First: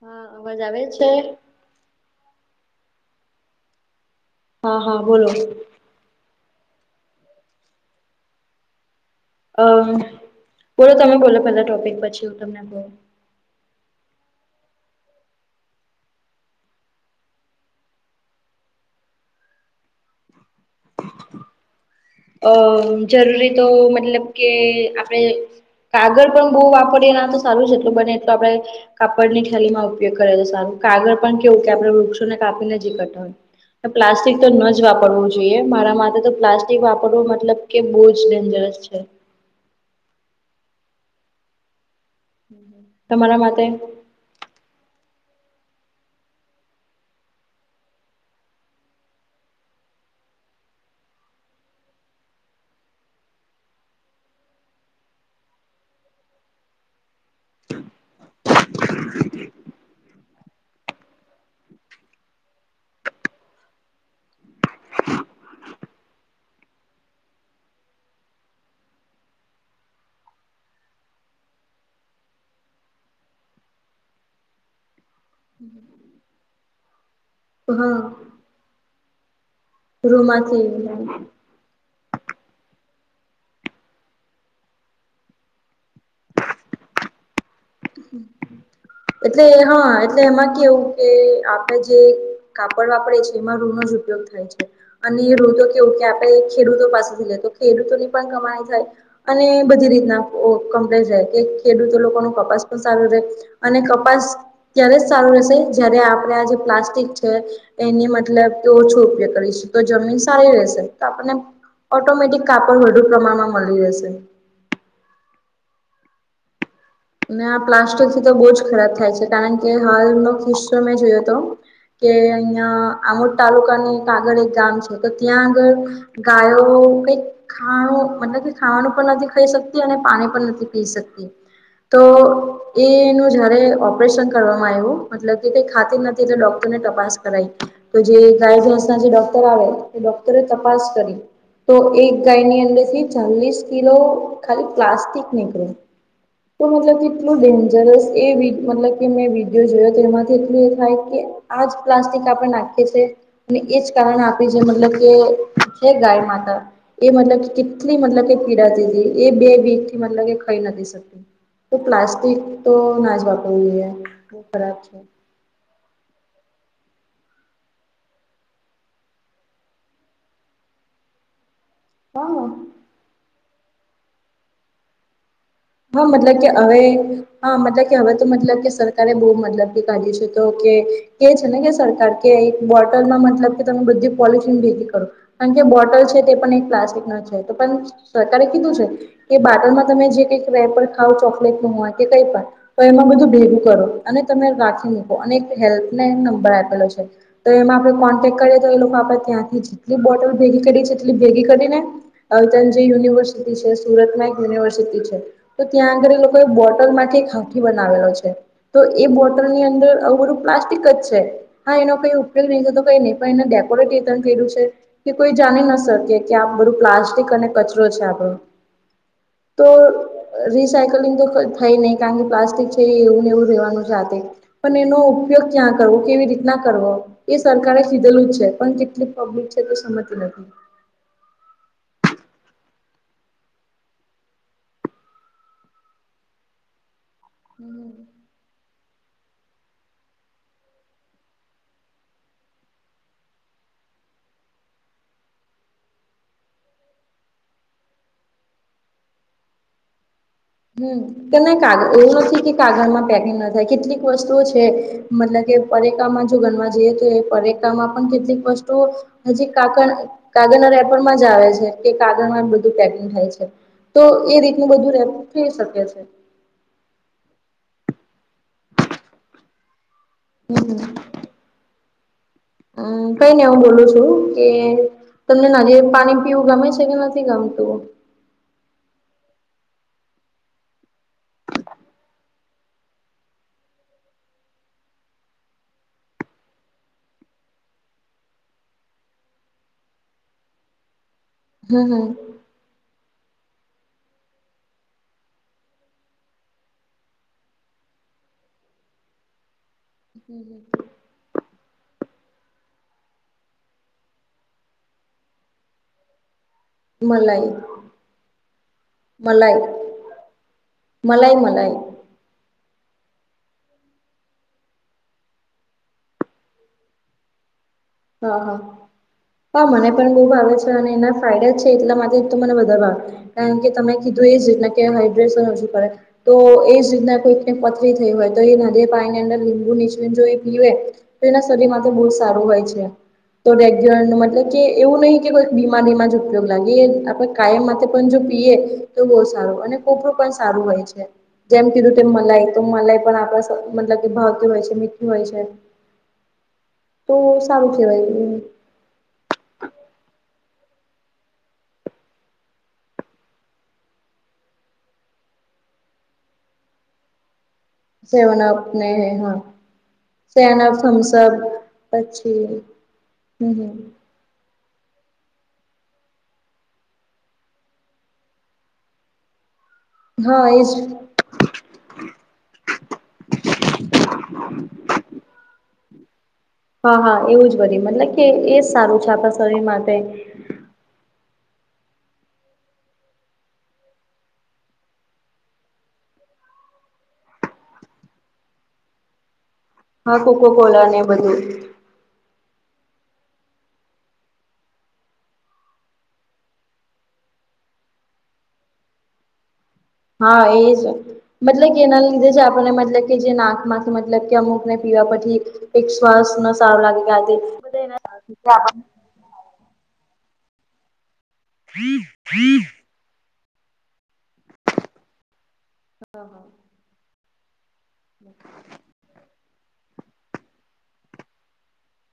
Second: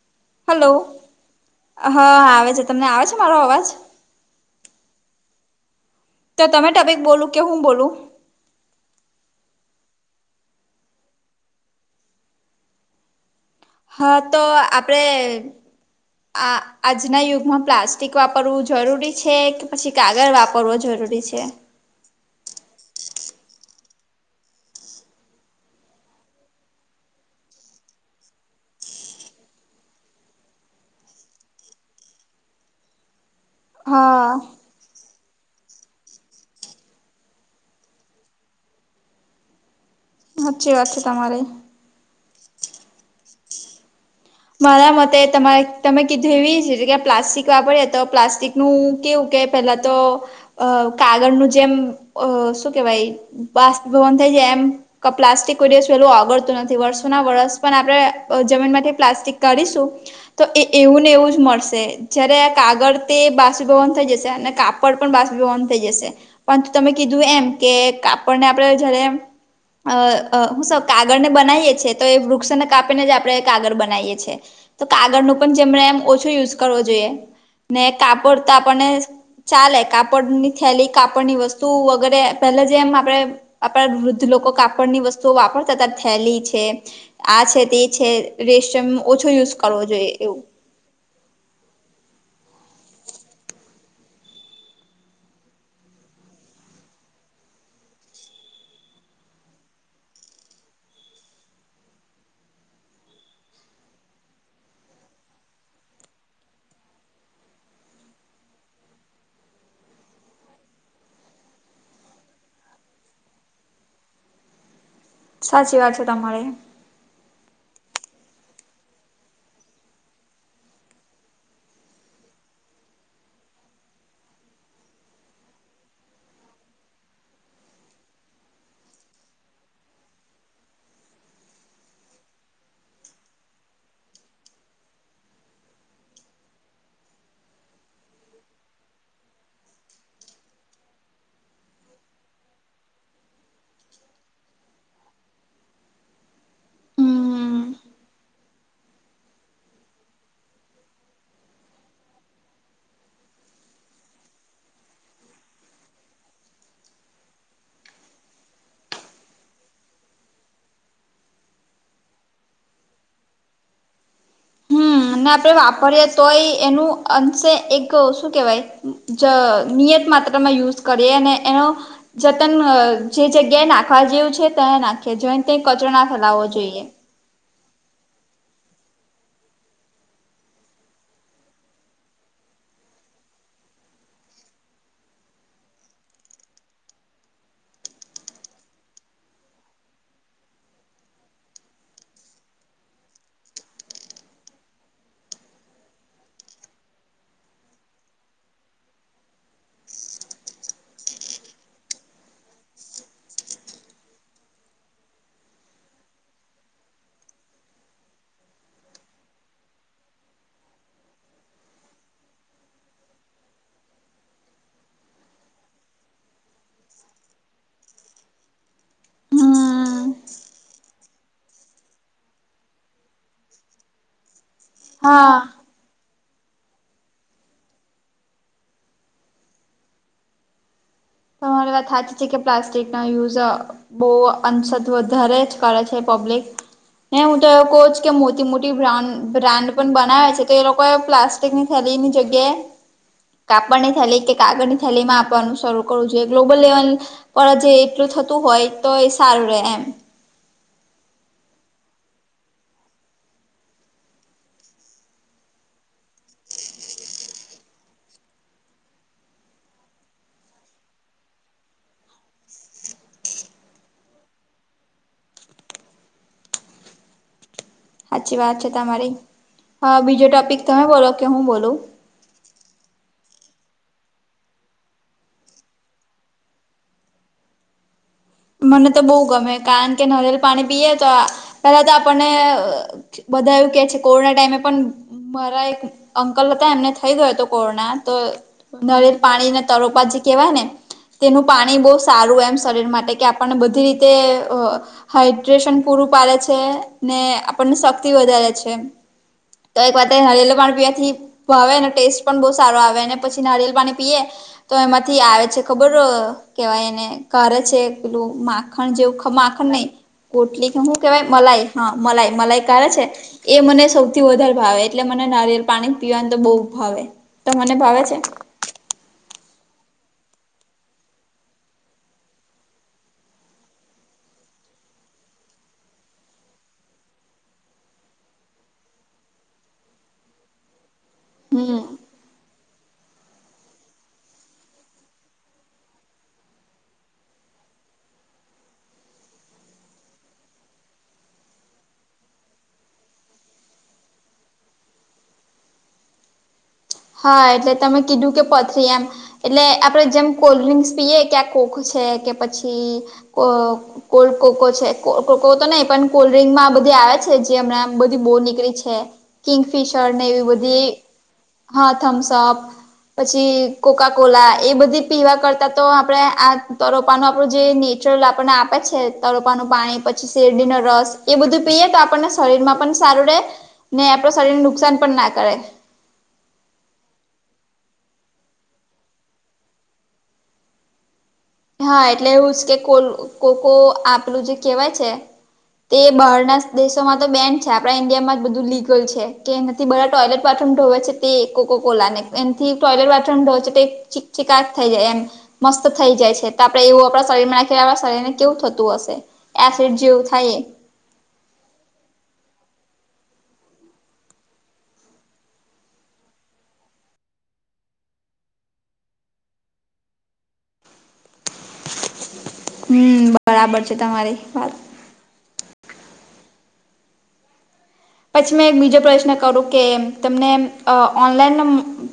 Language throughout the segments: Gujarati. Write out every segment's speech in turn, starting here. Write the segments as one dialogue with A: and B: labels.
A: હા અવાજ
B: હલો
A: આવે છે.
B: હા આવે છે તમને આવે છે મારો અવાજ,
A: હા, હા બોલો બોલો.
B: તો તમે તબીક બોલું કે હું બોલું-'
A: અમ બોલો તમે બોલો પેલા ટોપિક પછી હું તમને કહું.
B: હા તો આપણેે. આ આજના યુગમાં પ્લાસ્ટિક વાપરવું જરૂરી છે કે પછી કાગળ વાપરવો જરૂરી છે.
A: અ જરૂરી તો મતલબ કે આપણે કાગળ પણ બહુ વાપરીએ ના તો સારું છે એટલું બને એટલ આપડે કપડ ની થેલી માં ઉપયોગ કરે છે સારું કાગળ પણ કેવું કે આપડે વૃક્ષોને કાપીનેજીકરતાહોય.
B: હા
A: પ્લાસ્ટિક તો ન જ વાપરવું જોઈએ મારા માટેથે તો પ્લાસ્ટિક વાપરવો મતલબ કે બહુ જ ડેન્જરસ છે.
B: સાચચી વાત છે તમારી.
A: તમારા માટે.
B: મારા મતે તમારે તમે કીધું એવી છે કે પ્લાસ્ટિક વાપરીએ તો પ્લાસ્ટિક નું કેવું કે પેલા તો અ કાગળ નું જેમ અ શું કેવાય? બાસ ભવન થઇ જાય એમ. પ્લાસ્ટિક ઉ દું પેલું આગળતું નથી વર્ષો ના વર્ષ પણ આપણે જમીનમાંથી પ્લાસ્ટિક કાઢીશું. તો એ એવું ને એવું જ મળશે જયારે કાગળ તે બાસુભવન થઈ જશે અને કાપ પણસંધ થઈ જશે પરંતુ તમે કીધું એમ કે આપણને આપડ જયારે અ અ હું સ કાગળને બનાવીએ છીએ તો એ વૃક્ષોને કાપીને જ આપણે કાગળ બના બનાઈએ છીએ. તો કાગળનું પણ જેમ રે એમ ઓછો યુઝ કરવો જોઈએ. ને
A: હા
B: કાપડ તો આપણને ચાલે કાપડની થેલી
A: રૂમાંથી
B: કાપડની વસ્ તુ વગેરે પેલે જેમ આપણે આપણા વૃદ્ધ લોકો કાપડની વસ્તુઓ વાપરતાતા થેલી છે. આ છે તે છે રેશમ નું
A: એટલે હા એટલે એમાં કેવું કે આપડણે જે કાપડ વાપરીએીએ એમાં રૂ નો જ ઉપયોગ થાય છે. અને એૂ તો કેવું કે આપડણે ખેડૂતો પાસેથી લઈએ તો ખેડૂતોની પણ કમાઈ જાય. અને બધી રીતના કમ્પ્લે રહે કે ખેડૂતો લોકો ન કપાસ પણ સારું રહે અને કપાસ ત્યારે જ સારો રેશે જયારે આપને આજે પ્લાસ્ટિક છે. એની મતલબ તો ઓછો ઉપયોગ કરીશું તો જમીન સારી રહેશે તો આપને ઓટોમેટિક કાપડ વધુ પ્રમાણમાં મલી રેશે.
B: સાચી વાત છે તમારી.
A: ને આ પ્લાસ્ટિકથી તો બહુ જ ખરાબ થાય છે. કારણ કે હાલનો કિસ્સો મેં જોયો તો. કે અહિયાં આમોદ તાલુકાને કાગળ એક ગામ છે તો ત્યાં આગળ ગાયો કંઈક ખાઓ મતલબ કે ખાવાનું પણ નથી ખાઈ શકતી. અને પાણી પણ નથી પી શકતી. તો એ એનું જયારે ઓપરેશન કરવામાં આવ્યું મતલબ કે કઈ ખાતી નતી તો ડોક્ટરને તપાસ કરાઈ. તો જે ગાય, ભેંસના જે ડોક્ટર આવે. એ ડોક્ટરે તપાસ કરી. તો એક ગાયની અંદરથી ચાલીસ કિલો ખાલી પ્લાસ્ટિક નીકળ્યું. તો મતલબ કેટલું
B: હમ્મ
A: ડેન્જરસ એ વીડ મતલબ કે મેં વિડીયો જોયો તો એમાંથી એટલું એ થાય કે આજ પ્લાસ્ટિક આપણે નાખીએ છીએ. ને એજ કારણ આપે જે મતલબ કે છે ગાય માતા. એ મતલબ કે કેટલી મતલબ કે પીડાતી તી એ બે વીકથી મતલબ કે ખઈ નતી શકતી. તો પ્લાસ્ટિક તો નાજ વાપરવું જોઈએ. બહુ ખરાબ
B: હમ
A: છે.
B: અને આપે વાપરીએ તોય એનું અંશે એક શું કેવાય જ નિયત માત્રામાં યુઝ કરીએ અને એનો
A: હા
B: જતન જે જગ્યાએ નાખવા જેવું છે ત્યાં નાખે જોઈને તે કચરો ના ફેલાવો જોઈએ.
A: હહ મતલબ કે હવે તો મતલબ કે સરકારે બહુ મતલબ કે કાઢ્યું છે તો કે કે છે ને કે સરકાર કે એક બોટલમાં મતલબ કે તમે બધી પોલિથીન ભેગી કરો. કારણ કે બોટલ છે તે પણ એક પ્લાસ્ટિકનો છે તો પન સરકારે કીધું છે. કે બાટલમાં તમે જે કંઈક રેપર ખાવ ચોકલેટનું હોય કે કઈ પણ તો એમાં બધું ભેગું કરો, અને તમે રાખી મૂકો અને એક હેલ્પલાઈન નંબર આપેલો છે. તો એમાં આપણે કોન્ટેક્ટ કરીએ તો એ લોકો આપડે ત્યાંથી જેટલી બોટલ ભેગી કરી છે જેટલી ભેગી કરીને અલ્કન જે યુનિવર્સિટી છે, સુરતમાં એક યુનિવર્સિટી છે. તો ત્યાં આગળ એ લોકોએ બોટલમાંથી એક હાકી બનાવેલો છે. તો એ બોટલની અંદર આવું બધું પ્લાસ્ટિક જ છે. હા એનો કઈ ઉપયોગ નઈ થતો કઈ નહી પણ એને ડેકોરેટેટણ કર્યું છે. કે કોઈ જાની ન શકે કે આ બધું પ્લાસ્ટિક અને કચરો છે આપણો.
B: હમ
A: તો અ રિસાયકલિંગ તો થઈ ની કારણ કે પ્લાસ્ટિક છે એ એવુંને એવું રહેેવાનું છે આ તે. પન એનો
B: હા
A: ઉપયોગ ક્યાં કરવો, કેવી રીતના કરવો એ સરકારે કીધેલું જ છે. પણ કેટલી પબ્લિક છે તે સમજતી નથી.
B: તમારી વાત હાચી છે કે પ્લાસ્ટિકના યુઝ અ બહુ અંશત વધારે જ કરે છે પબ્લિક ને હું તો એવું કહું છ કે મું જે મોટી બ્રાન્ડ બ્રાન્ડ પણ બનાવે છે તે લોકોએ પ્લાસ્ટિકની થેલીની જગ્યાએ કાપડની થેલી કે કાગળની થેલીમાં આપવાનું શરૂ [inaudible] જે ગ્લોબલ લેવલ પર જે એટલું થતું હોય તો એ સારું રે એમ.
A: હમ કે ના કાગ એવું નથી કે કાગળમાં પેકિંગ ના થાય કેટલીક વસ્તુઓ છે. મતલબ કે પરેકામાં જો ગનવા જઈએ તો એ પરેકામાં પણ કેટલીક વસ્તુઓ હજી કાકણ કાગનર એપમાં જ આવે છે કે કાગળમાં બધું પેકિંગ થાય છે. તો એ રીતનું બધું રેમ થઈ શકે છે.
B: હાચી વાત છે તમારી. હહ બીજો ટોપિક તમે બોલો કે હું બોલું?
A: અ કઈ ની હું બોલું છું કે તમને નાળિયેર પાણી પીવું ગમે છે કે નથી ગમતું?
B: મને તો બહુ ગમે કારણ કે નારિયેળ પાણી પીએ તો પેલા તો આપણને બધા એવું કે છે કોરોના ટાઈમે પન મારા એક અંકલ હતા એમને થઇ ગયો તો કોરોના તો નરેલ પાણીના તરોપા જે કહેવાય ને તેનું પાણી
A: હમ
B: બહુ
A: હમ
B: સારું એમ શરીર માટે પણ બધી રીતે અ હાઈડ્રેશન પૂરું પાડે છે ને આપણને શક્તિ વધારે છે. તો એક વાર હળેલું પાણી પીવાથી ભાવે અને ટેસ્ટ પણ બહુ સારો આવે અને પછીજ નારિયેલ પાણી પીએ તો એમાંથી આવે છે ખબર કેવાય એને
A: મલાઈ
B: કરે છે. પેલું માખણ જેવું
A: મલાઈ
B: માખણ નહી કોટલી કે હું કેવાય મલાઈ હા. મલાઈ મલાઈ કરે છે. એ મને સૌથી વધારે ભાવે એટલે મને નારિયે પાણી પીવાનું તો બહુ ભાવે તમને ભાવે છે.
A: હા હા હા મને પણ બહુ ભાવે છે અને એના ફાયદા છે એટલા માટે તો મને બધા ભાવ. કારણ કે તમે કીધું એ જ રીતના કે હાઈડ્રેશન હજુ કરે. તો એ જ રીતના કોઈકને પથરી થઈ હોય તો એ નારિયળ પાણીની અંદર લીંબુ નીચ જો એ પીવે એના શરીર
B: હમ
A: માટે બહુ સારું હોય છે. તો રેગ્યુલર મતલબ કે એવું નહી કેઈ બીમારીમાં જ ઉપયોગ લાગે એ આપણે કાયમ માટે પણ જો પીએ તો બહુ સારું અને કોપરું પણ સારું હોય છે. જેમ કીધું તે મલાઈ તો મલાઈ પણ આપણા મતલબ કે ભાવતી હોય છે મીઠી હોય છે. તો
B: હા
A: સારું
B: એટલે તમે
A: કહેવાય
B: કીધું કે પથ એમ એટલે આપડે જેમ કોલ્ડ ડ્રિંક્સ પીએ કે આ કોક છે કે પછી કો કોલ્ડ કોકો છે કોકો તો નહી પણ કોલ્ડ્રિંકમાં આ બધી આવે જે હમણાં બધી બો
A: સેવન અપ
B: નીકળી
A: ને
B: છે
A: હા
B: કિંગફિશર ને એવી
A: સેના
B: બધી એ
A: થમ્સઅપ
B: હા
A: પછી
B: થમ્સઅપ
A: હમ
B: પછી
A: હમ
B: કોકાક કોલા એ બધી પીવા કરતાં તો આપણે આ તરોપાનું આપણું જે નેચરલ આપણને આપે છે. તડપાનું પાણી પછી
A: હા એજ
B: શેરડીનો રસ. એ બધું પીએ તો આપણને શરીરમાં પણ સારું રહેે ને આપણા શરીરને નુકસાન પણ ના કરે.
A: હા હા એવું જ બ્યું મતલબ કે એજ સારું છે આપણા શરીર માટે
B: હા એટલે એવું છે કે કોલ કોકો આપલું જે કેહેવાય છે. તે બહારના દેશોમાં તો બેન્ડ છે આપણા ઈન્ડિયા માં જ બધું લીગલ છે. કે નથી બરા
A: હા
B: ટોયલેટ
A: કોકો
B: બાથરૂમ
A: કોલા
B: ઢોવે
A: ને
B: છે તે
A: બધું
B: કોકોકો ઓલાને એમથી ટોયલેટ બાથમોચ ચીકચીકાટ થઈ જાય એમ મસ્ત થઈ જાય છે. તો આપડે એવું આપણા શરીરમાં નાખીએ આપણા શરીર ને કેવું થતું હશે. એસિડ જેવ
A: હા એજ મતલબ કે એના લીધે જ આપણને મતલબ કે જે નાક માંથી મતલબ કે અમુક ને પીવા પછી એક શ્વાસ ન સારું લાગે કે આ [unintelligible] [inaudible]
B: હમ્મ બરાબર છે તમારી વાત
A: હ હ
B: પછી મેં એક બીજો પ્રશ્ન કરું કે તમને ઓનલાઈન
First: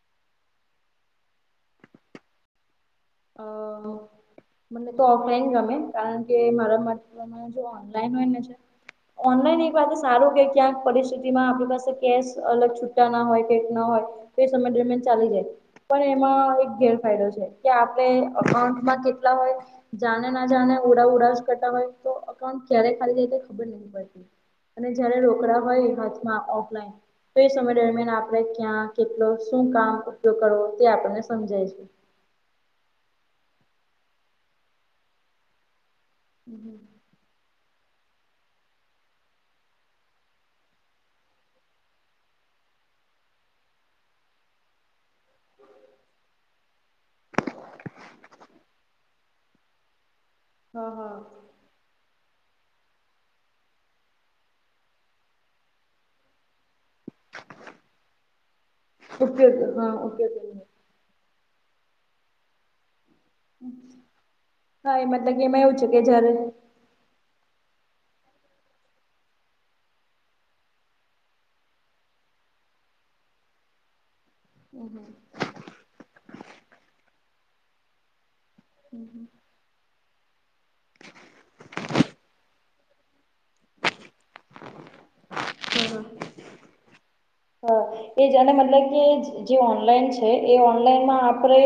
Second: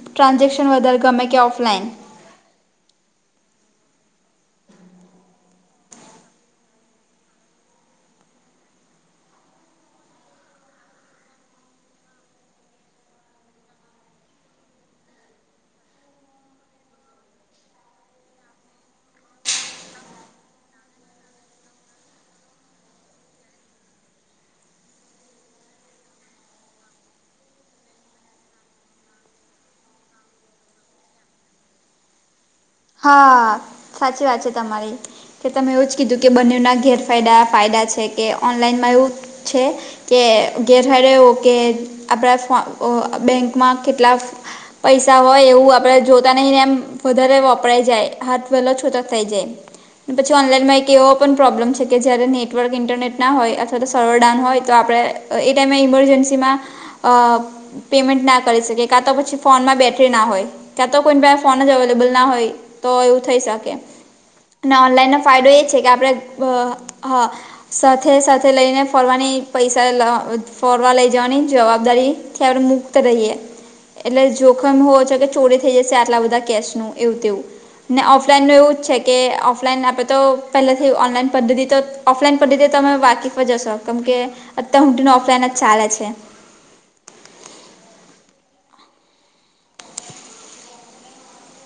B: ટ્રાન્ઝેક્શન વધારે ગમે કે ઓફલાઈન?
A: અ મને તો ઓફલાઈન ગમે કારણ કે મારા માટે જો ઓનલાઈન હોયને ઓનલાઈન એક વાતે સારું કે ક્યાંક પરિસ્થિતિમાં આપણી પાસે કેશ અલગ છૂટા ના હોય કે ના હોય એ સમય દરમિયાન ચાલી જાય પણ એમાં એક ગેરફાયદો છે. કે આપણે અકાઉન્ટમાં કેટલા હોય. જાણે ના જાણે ઉરા ઉરા કરતા હોય તો અકાઉન્ટ ક્યારે ખાલી જાય ખબર નહી પડતી. અને જયારે રોકડા હોય હાથમાં ઓફલાઈન તો એ સમય દરમિયાન આપણે ક્યાં કેટલો શું કામ ઉપયોગ કરવો તે આપણને સમજાય છે.
B: હા સાચી વાત છે તમારી કે તમે એવું જ કીધું કે બંને ના
A: હમ
B: ઘેર ફાયદા-ફાયદા છે કે ઓનલાઈનમાં એવું છે, કે ગેરફયદા એવુ કે આપડા ફોન અ બેંકમાં કેટલા પૈસા હોય એવું આપડે જોતા નહી ને એમ વધારે વાપ [unintelligible] કે
A: હા હા
B: જયારે નેટવર્ક ઇન્ટરનેટ ના હોય અથવા તો સર્વર ડાઉન હોય તો આપણે એ ટાઈમે ઈમરજન્સીમાં અ પેમેન્ટના કરી શકે કા તો પછી
A: ઉપયોગ
B: ફોનમાં
A: હા
B: બેટરીના હોય.
A: ઉપયોગ
B: કેતો કોઈ પ્રાઈ ફોન જ એવેલેબલ ના હોય. તો એવું થઈ શકે અને
A: હા એ
B: ઓનલાઈનનો
A: મતલબ
B: ફાયદો
A: એમાં
B: એ છે
A: એવું
B: કે આપણે
A: જયારે
B: હા સાથે સાથે લઈને ફરવાની પૈસા ફરવા લઈ જવાની જવાબદારી ખ મુક્ત રહીએ. એટલે જોખમ હોવો છ કે ચોરી થઈ જશે. આટલા બધા કેશનું એવું તેવું. ને ઓફલાઈનનું એવું જ છે કે ઓફલાઈન આપણે તો પહેલાથી ઓનલાઈન પદ્ધતિ તો ઓફલાઈન પણ રીતે તમે વાકીફ પર જશો કેમ કે અત હઊંટીને ઓફલાઈન જ ચાલે
A: હા હા
B: છે.
A: હા એ જેને મતલબ કે જે ઓનલાઈન છે એ ઓનલાઈનમાં આપણેે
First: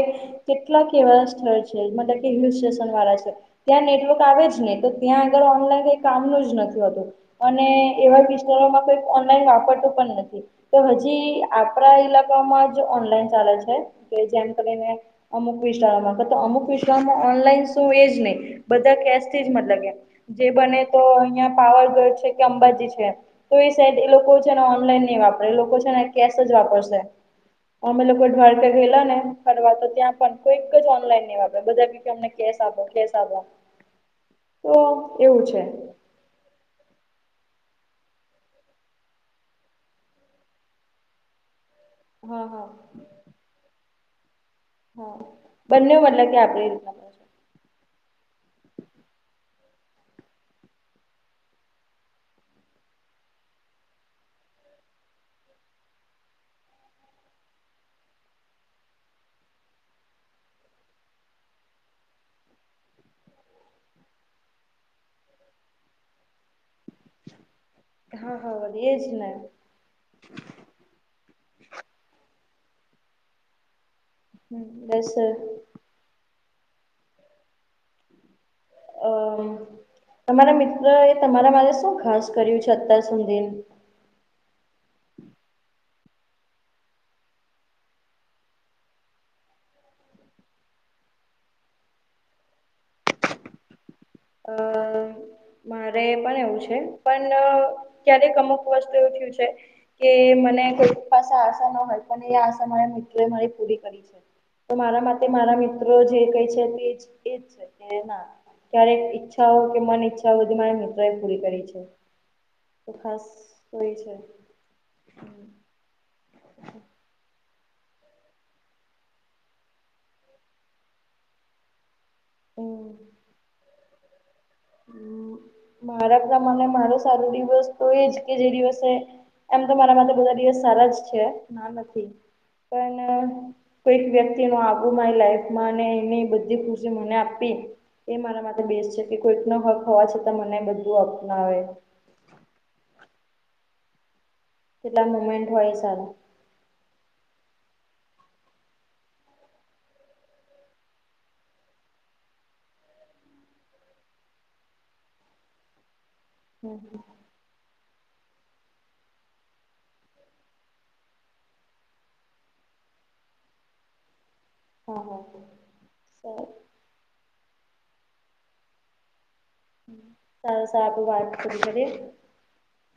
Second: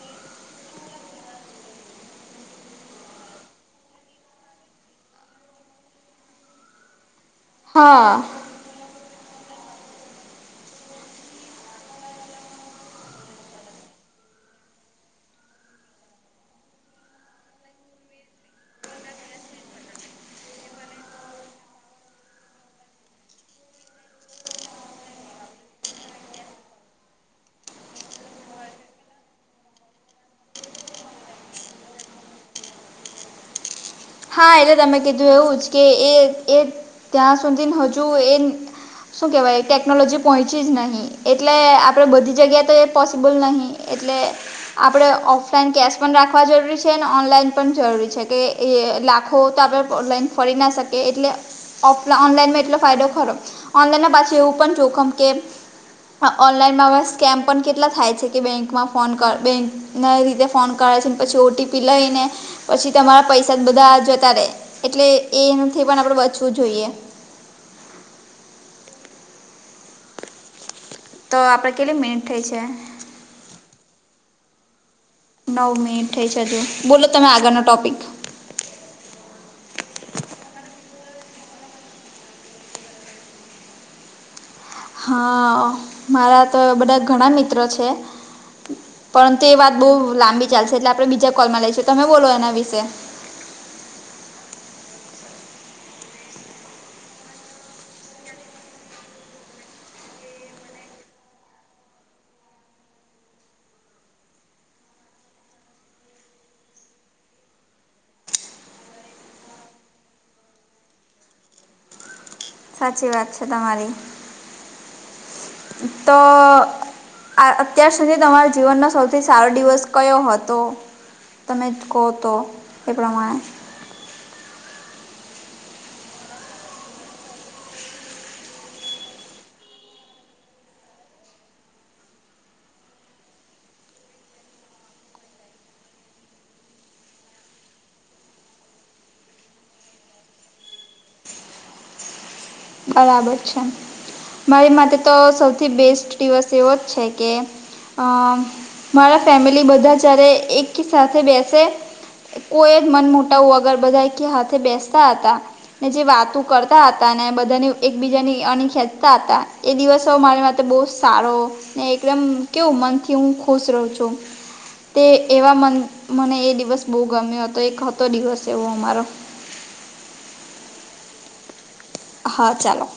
A: કેટલાક એવા સ્થળ છે. મતલબ કે હિલ સ્ટેશન વાળા છે. ત્યાં નેટવર્ક આવે જ ને તો ત્યાં આગળ ઓનલાઈન કઈ કામનું જ નથી હોતું. અને
B: હા
A: એવા વિિસ્તારોમાં કઈ ઓનલાઈન વાપરતું પણ નથી તો હ, આપડા ઈલાકામાં જ ઓનલાઈન ચાલે છે કે જેમ કરીને અમુક વિસ્તારોમાં તો અમુક વિસ્તારોમાં ઓનલાઈન શું એ જ નહી. બધા કેશથી જ મતલબ. જે બને તો અહિયાં પાવરગઢ છે કે અંબાજી છે. તો એ સાડ એ લોકો છે ને ઓનલાઈન નહી વાપરે, લોકો છેને કેશ જ વાપરશે. અમે લોકો ઢ્વારકે ગયેલા ને ફરવા તો ત્યાં પણ કોઈક જ ઓનલાઈન નઈ વાપર બધા અમને કેસાબ આપો કેસાબ આપો.
B: હા,
A: તો
B: એટલે તમે કીધું એવું જ કે એ ત્યાં સુધી હજુ એ શું કહેવાય? ટેકનોલોજી પહોંચી જ નહીં. એટલે, આપણેે બધી
A: હા હા
B: જગ્યા તો એ પોસિબલ નહિ. એટલે આપણે
A: હા
B: ઓફલાઈન
A: બંને
B: કેશ પણ
A: મતલબ કે
B: રાખવા
A: આપણી
B: જરૂરી છે અને
A: રીતના
B: ઓનલાઈન પણ જરૂરી છે. કે એ લાખો તો આપણે ઓલાઈન ફરી ના શકીએ. એટલે ઓફ ઓનલાઈનમાં એટલો ફાયદો ખરો, ઓનલાઈનના પાછી એવું પણ જોખમ કે ઓનલાઈનમાં હવે સ્કેમ પણ કેટલા થાય છે કે બેંકમાં ફોન કર. બેંક નવી રીતે ફોન કરે છેને પછી ઓટીપી લઈને પછી તમારા પૈસા બધા જતા રહેે. એટલે એથી પણ આપડે બચવું જોઈએ.
A: હા હા, વધીય જ ને
B: તો આપણે કેટલી મિનિટ થઈ છે.
A: હમ. દસ જ.
B: હ મી થઈ છેજુ બોલો, તમે આગળનો ટોપિક
A: અમ, તમારા મિત્ર એ તમારા માટે શું ખાસ કર્યું છે? અત્યાર સુધી
B: હા, મારા તો બધા ઘણા મિત્રો છે. પરંતુ એ વાત બહુ લાંબી ચાલશે. એટલે આપણે બીજા કોલમાં લઈશું, તમે બોલો એના વિશે.
A: અ મારે પણ એવું છે પણ ક્યારેક અમુક વસ્તુ એવું થયું છે. કે મને કોઈ પાસે આશા ના હોય પણ એ આશા મારા મિત્રો એ મારી પૂરી કરી છે. તો મારા માટે મારા મિત્રો જે કઈ છે તે એજ છે ના. ત્યારે ઈચ્છાઓ કે મન ઈચ્છાઓ બધી મારા મિત્રો એ પૂરી કરી છે. તો
B: સાચી
A: ખાસ
B: વાત છે
A: તો
B: તમારી.
A: એ છે
B: તો આ અત્યાર સુધી તમારા જીવનનો સૌથી સારો દિવસ કયો હતો? તમે જ કહો તો એ પ્રમાણે
A: હ મારા ઘરે મને મારો સારો દિવસ તો એજ કે જે દિવસે એમ તો મારા માટે બધા દિવસ સારા જ છે. હ, નથી. પણ કોઈક વ્યક્તિનો આવું મારી લાઈફમાં એની બધી ખુશી મને આપી. એ મારા માટે બેસ્ટ છે કે કોઈક ન હક હોવા છતાં મને બધું અપનાવે
B: બરાબર છે મારી માટે
A: કેટલા
B: તો
A: મુમેન્ટ હોય
B: સૌથી બેસ્ટ
A: સારા
B: દિવસ એવો જ છે કે- મારા ફેમિલી બધા જ્યારે એક સાથે બેસે- કોઈ જ મન મોટાવું વગર બધા કે હાથે બેસતા હતા ને જે વાતો- કરતા હતા ને બધા બધાને એકબીજાની અણી ખેંચતા હતા એ દિવસો મારી માટે બહુ સારો- ને એકદમ કેવું મનથી હું ખુશ રહું છું.
A: હા
B: તે
A: હા
B: એવા મન મને
A: સારું
B: એ દિવસ બહુ ગમ્યો હતો એ હતો દિવસ એવો અમારો-
A: બવ સાચી વાત કરી તમે-
B: હા ચાલો